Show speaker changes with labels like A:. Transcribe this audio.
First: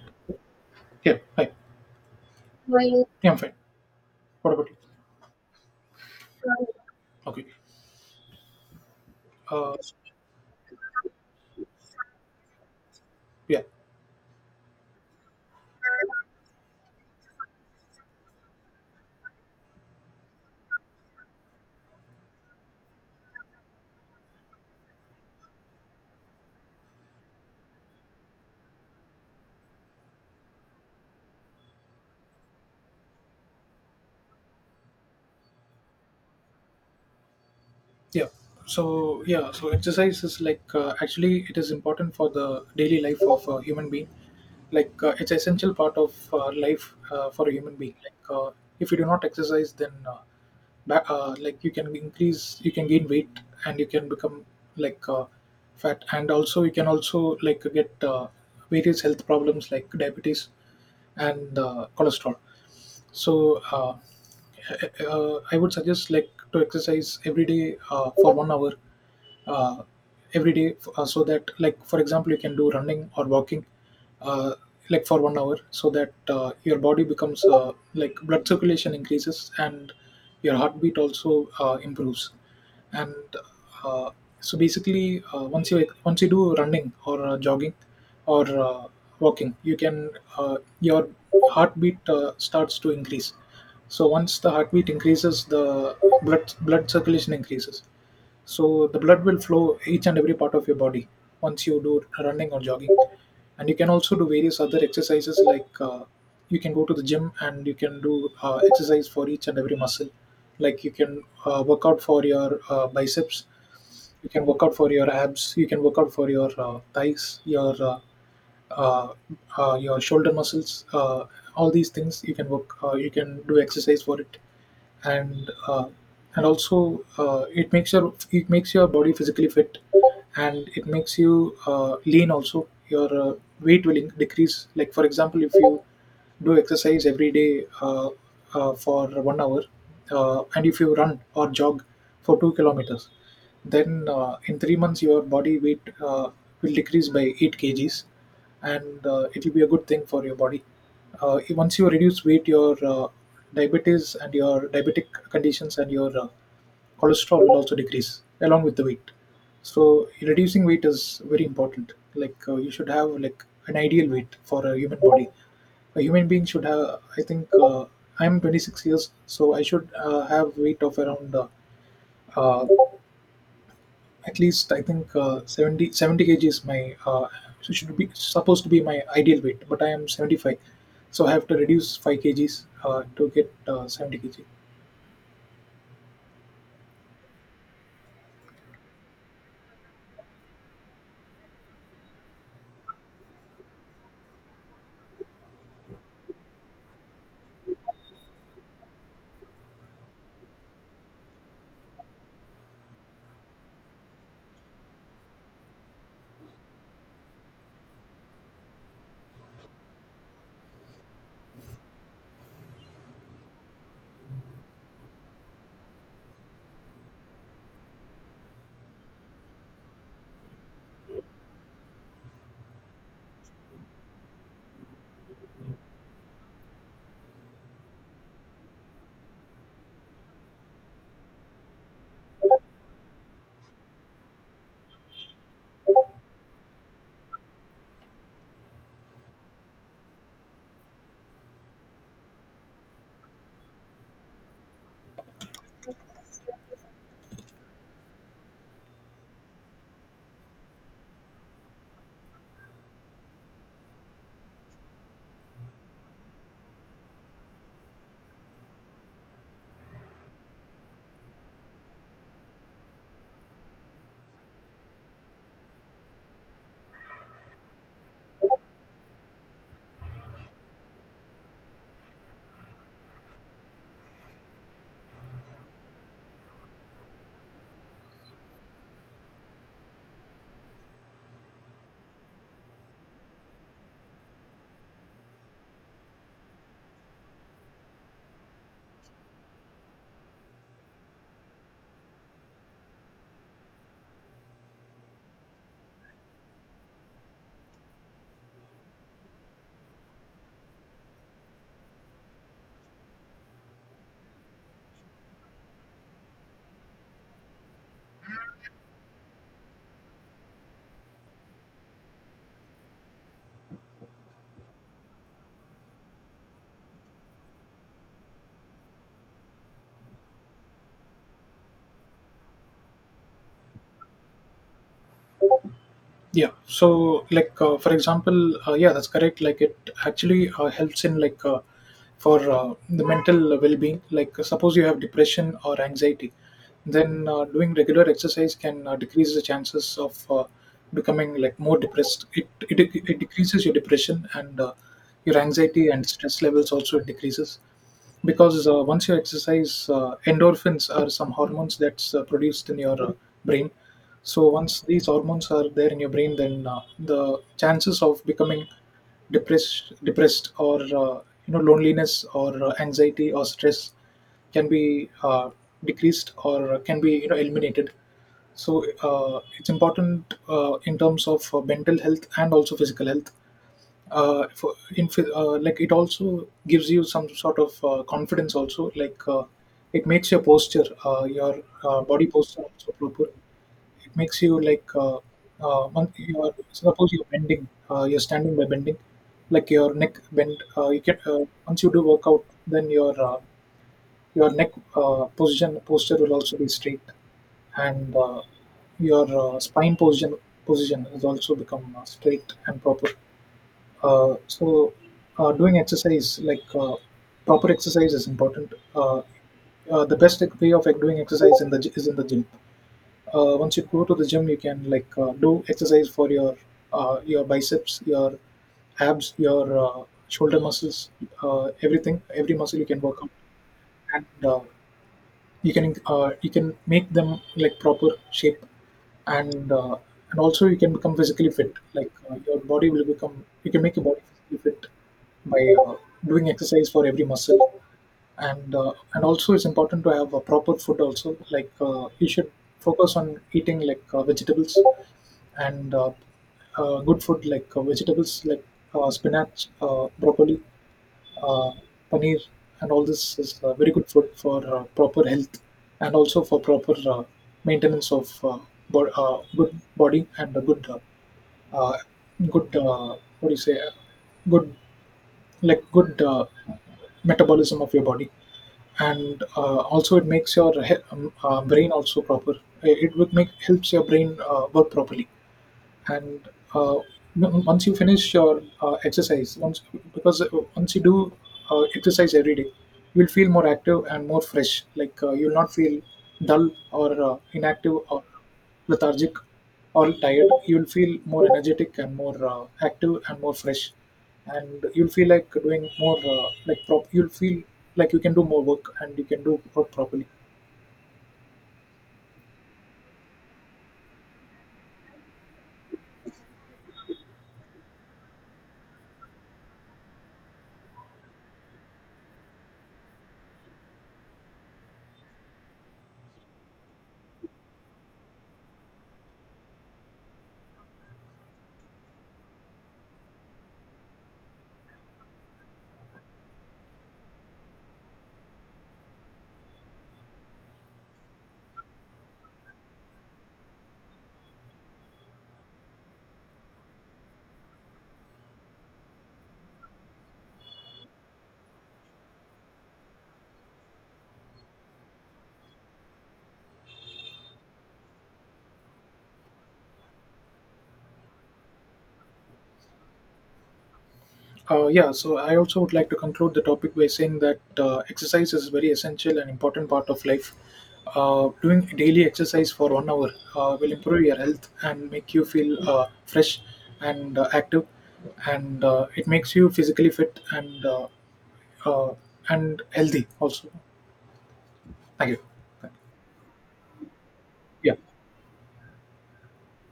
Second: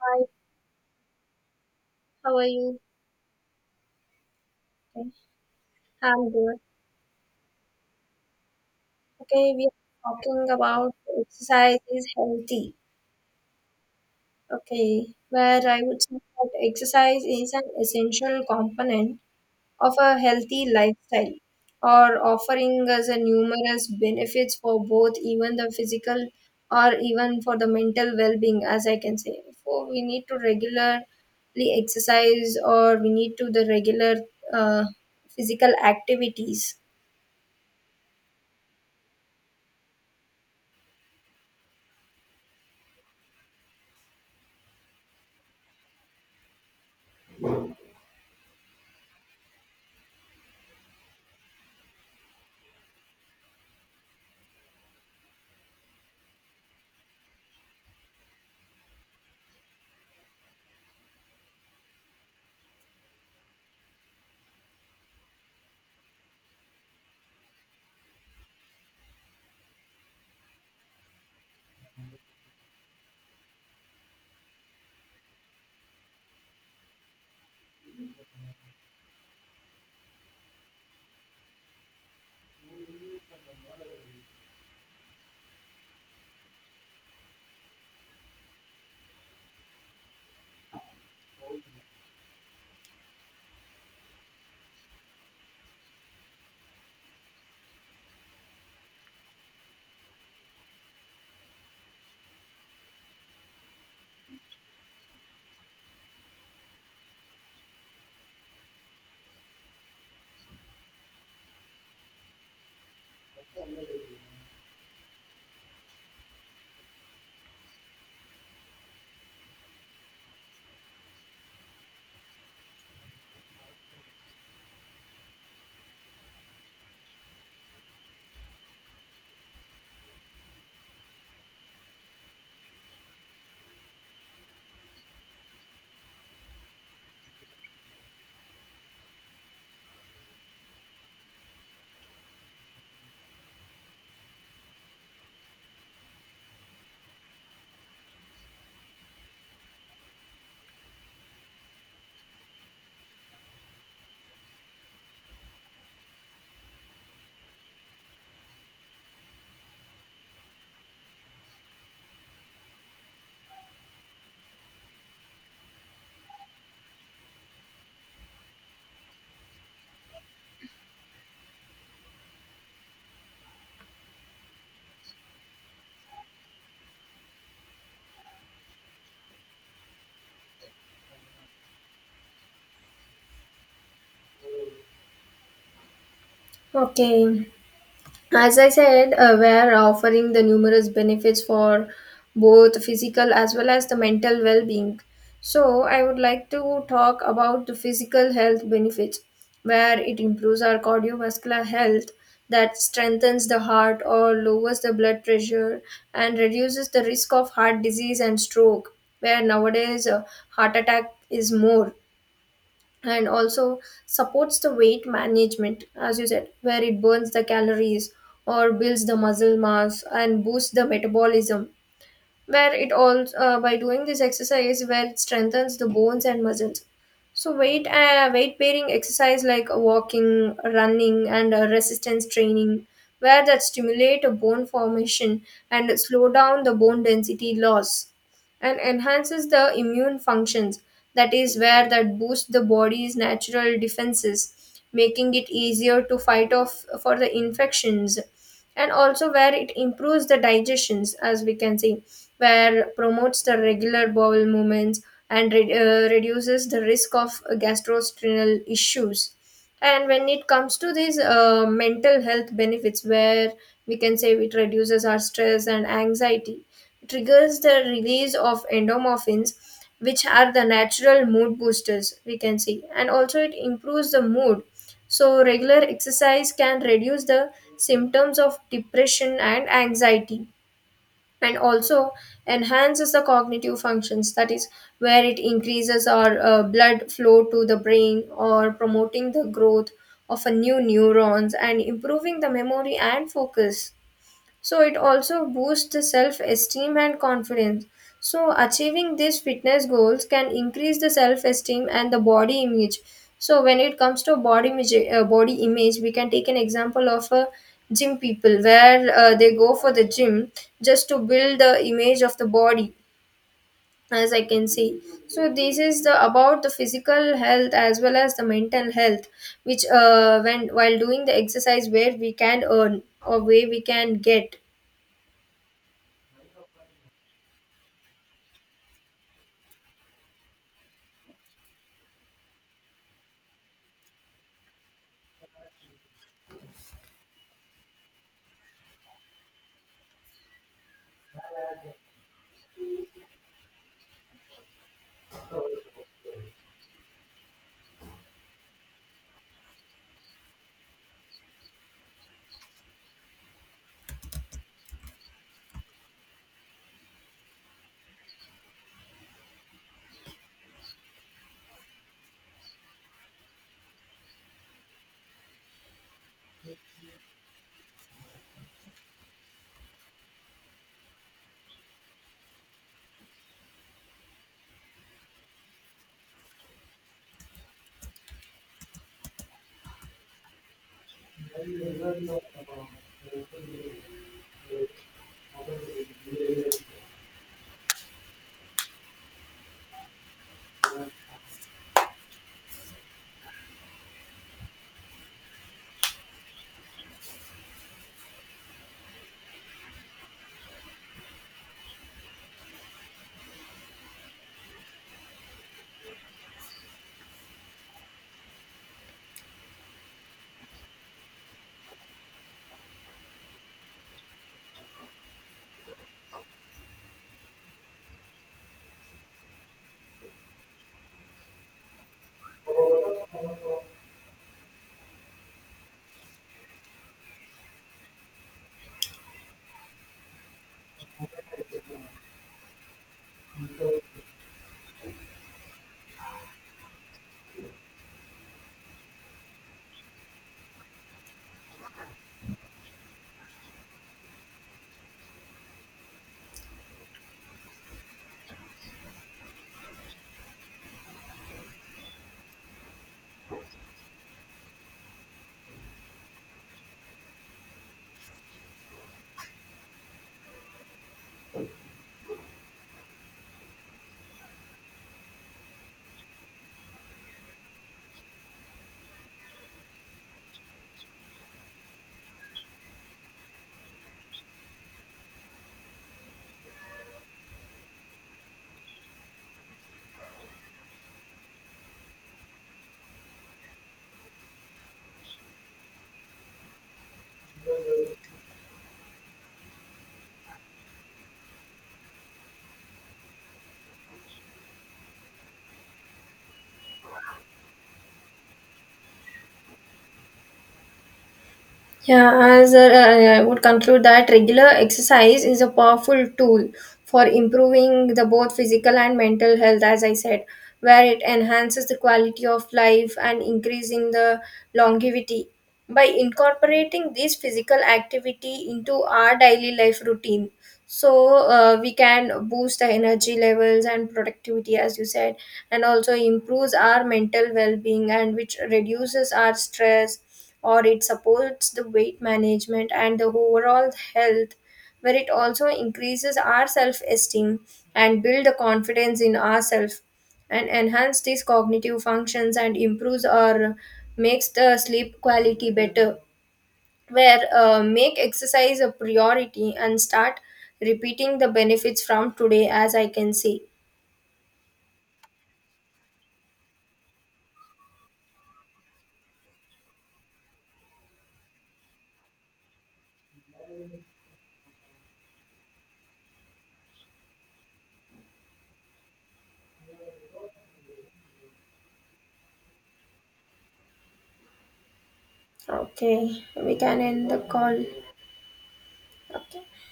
A: Hi,
B: Yeah. Hi.
A: how are you?
B: Well, yeah, I'm fine. What about you?
A: Okay, I'm good.
B: From Okay.
A: Okay, we
B: Uh,
A: are talking about exercise is healthy.
B: yeah.
A: Okay, where I would say that exercise is an essential component of a healthy lifestyle, or offering us a numerous benefits for both even the physical or even for the mental well-being, as I can say. For we need to regularly exercise, or we need to the regular uh, physical activities.
B: Yeah. So exercise is actually it is important for the daily life of a human being. It's essential part of life for a human being. If you do not exercise, then back, like you can increase, you can gain weight, and you can become like uh, fat, and also you can also get various health problems like diabetes and cholesterol. So uh, I would suggest like to exercise every day for 1 hour uh, every day, so that like for example you can do running or walking, uh, like for 1 hour, so that your body becomes like blood circulation increases and your heartbeat also improves. And uh, so basically, once you do running or jogging or walking, you can your heartbeat starts to increase. So once the heartbeat increases, the blood circulation increases, so the blood will flow each and every part of your body once you do running or jogging. And you can also do various other exercises like, you can go to the gym and you can do exercise for each and every muscle. Like you can work out for your biceps, you can work out for your abs, you can work out for your thighs, uh, your shoulder muscles, all these things you can work you can do exercise for it. And uh, and also, it makes your body physically fit, and it makes you lean also. Your weight will decrease. Like for example, if you do exercise every day, for 1 hour, and if you run or jog for 2 kilometers, then in 3 months your body weight will decrease by 8 kgs, and it will be a good thing for your body. Once you reduce weight, your diabetes and your diabetic conditions and your cholesterol will also decrease along with the weight. So reducing weight is very important. You should have like an ideal weight for a human body, a human being should have. I think I'm 26 years, so I should have weight of around, uh, at least I think, 70, 70 kg is my so should be supposed to be my ideal weight, but I am 75, so I have to reduce 5 kgs to get 70 kg.
A: Okay. As I said, we're offering the numerous benefits for both physical as well as the mental well being. So, I would like to talk about the physical health benefits, where it improves our cardiovascular health, that strengthens the heart or lowers the blood pressure, and reduces the risk of heart disease and stroke, where nowadays heart attack is more. And also supports the weight management, as you said, where it burns the calories or builds the muscle mass and boosts the metabolism, where it also by doing this exercise, where it strengthens the bones and muscles. So weight bearing exercise like walking, running and resistance training, where that stimulate a bone formation and slow down the bone density loss, and enhances the immune functions, that is where that boosts the body's natural defenses, making it easier to fight off for the infections. And also where it improves the digestions, as we can see, where promotes the regular bowel movements and reduces the risk of gastrointestinal issues. And when it comes to these mental health benefits, where we can say it reduces our stress and anxiety, triggers the release of endomorphins, which are the natural mood boosters, we can see. And also it improves the mood, so regular exercise can reduce the symptoms of depression and anxiety. And also enhances the cognitive functions, that is where it increases our blood flow to the brain, or promoting the growth of a new neurons and improving the memory and focus. So it also boosts the self esteem and confidence. So achieving these fitness goals can increase the self esteem and the body image. So when it comes to body image, we can take an example of a gym people, where they go for the gym just to build the image of the body, as I can see. So this is the about the physical health as well as the mental health, which when while doing the exercise, where we can earn or where we can get.
B: Yeah. So for example, yeah, that's correct. It actually helps in like for the mental well-being. Suppose you have depression or anxiety, then doing regular exercise can decrease the chances of becoming like more depressed. It decreases your depression and your anxiety and stress levels also decreases, because once you exercise, endorphins are some hormones that's produced in your brain. So once these hormones are there in your brain, then the chances of becoming depressed or you know loneliness or anxiety or stress can be decreased or can be, you know, eliminated. So it's important in terms of mental health and also physical health. For in Like, it also gives you some sort of confidence also. It makes your posture, your body posture also proper. It makes you you are, suppose you're bending, you're standing by bending, like your neck bend, you get once you do workout, then your neck position posture will also be straight, and your spine position has also become straight and proper. uh, so, Doing exercise, proper exercise, is important. The best way of like doing exercise in the is in the gym. Once you go to the gym, you can do exercise for your biceps, your abs, your shoulder muscles, everything, every muscle you can work out, and you can make them like proper shape. And uh, and also, you can become physically fit. Your body will become, you can make your body physically fit by doing exercise for every muscle. And also, it's important to have a proper food also. You should focus on eating vegetables and good food, vegetables like spinach, broccoli, uh, paneer, and all this is very good food for proper health, and also for proper maintenance of good body and a good, uh, good, what do you say, good like good metabolism of your body. And also it makes your brain also proper. It would make helps your brain work properly. And once you finish your exercise once, because once you do exercise every day, you'll feel more active and more fresh. You'll not feel dull or inactive or lethargic or tired. You'll feel more energetic and more active and more fresh, and you'll feel like doing more, like prop you'll feel like you can do more work and you can do work properly.
A: Yeah, as a, I would conclude that regular exercise is a powerful tool for improving the both physical and mental health, as I said, where it enhances the quality of life and increasing the longevity. By incorporating this physical activity into our daily life routine, so we can boost the energy levels and productivity, as you said, and also improves our mental well-being, and which reduces our stress, or it supports the weight management and the overall health, where it also increases our self-esteem and build the confidence in ourselves, and enhance these cognitive functions and improves or makes the sleep quality better, where make exercise a priority and start repeating the benefits from today, as I can see.
B: Yeah, so I also would like to conclude the topic by saying that exercise is a very essential and important part of life. Doing daily exercise for 1 hour will improve your health and make you feel fresh and active, and it makes you physically fit uh, and healthy also. Thank you.
A: Okay, we can end the call.
B: Yeah.
A: Okay.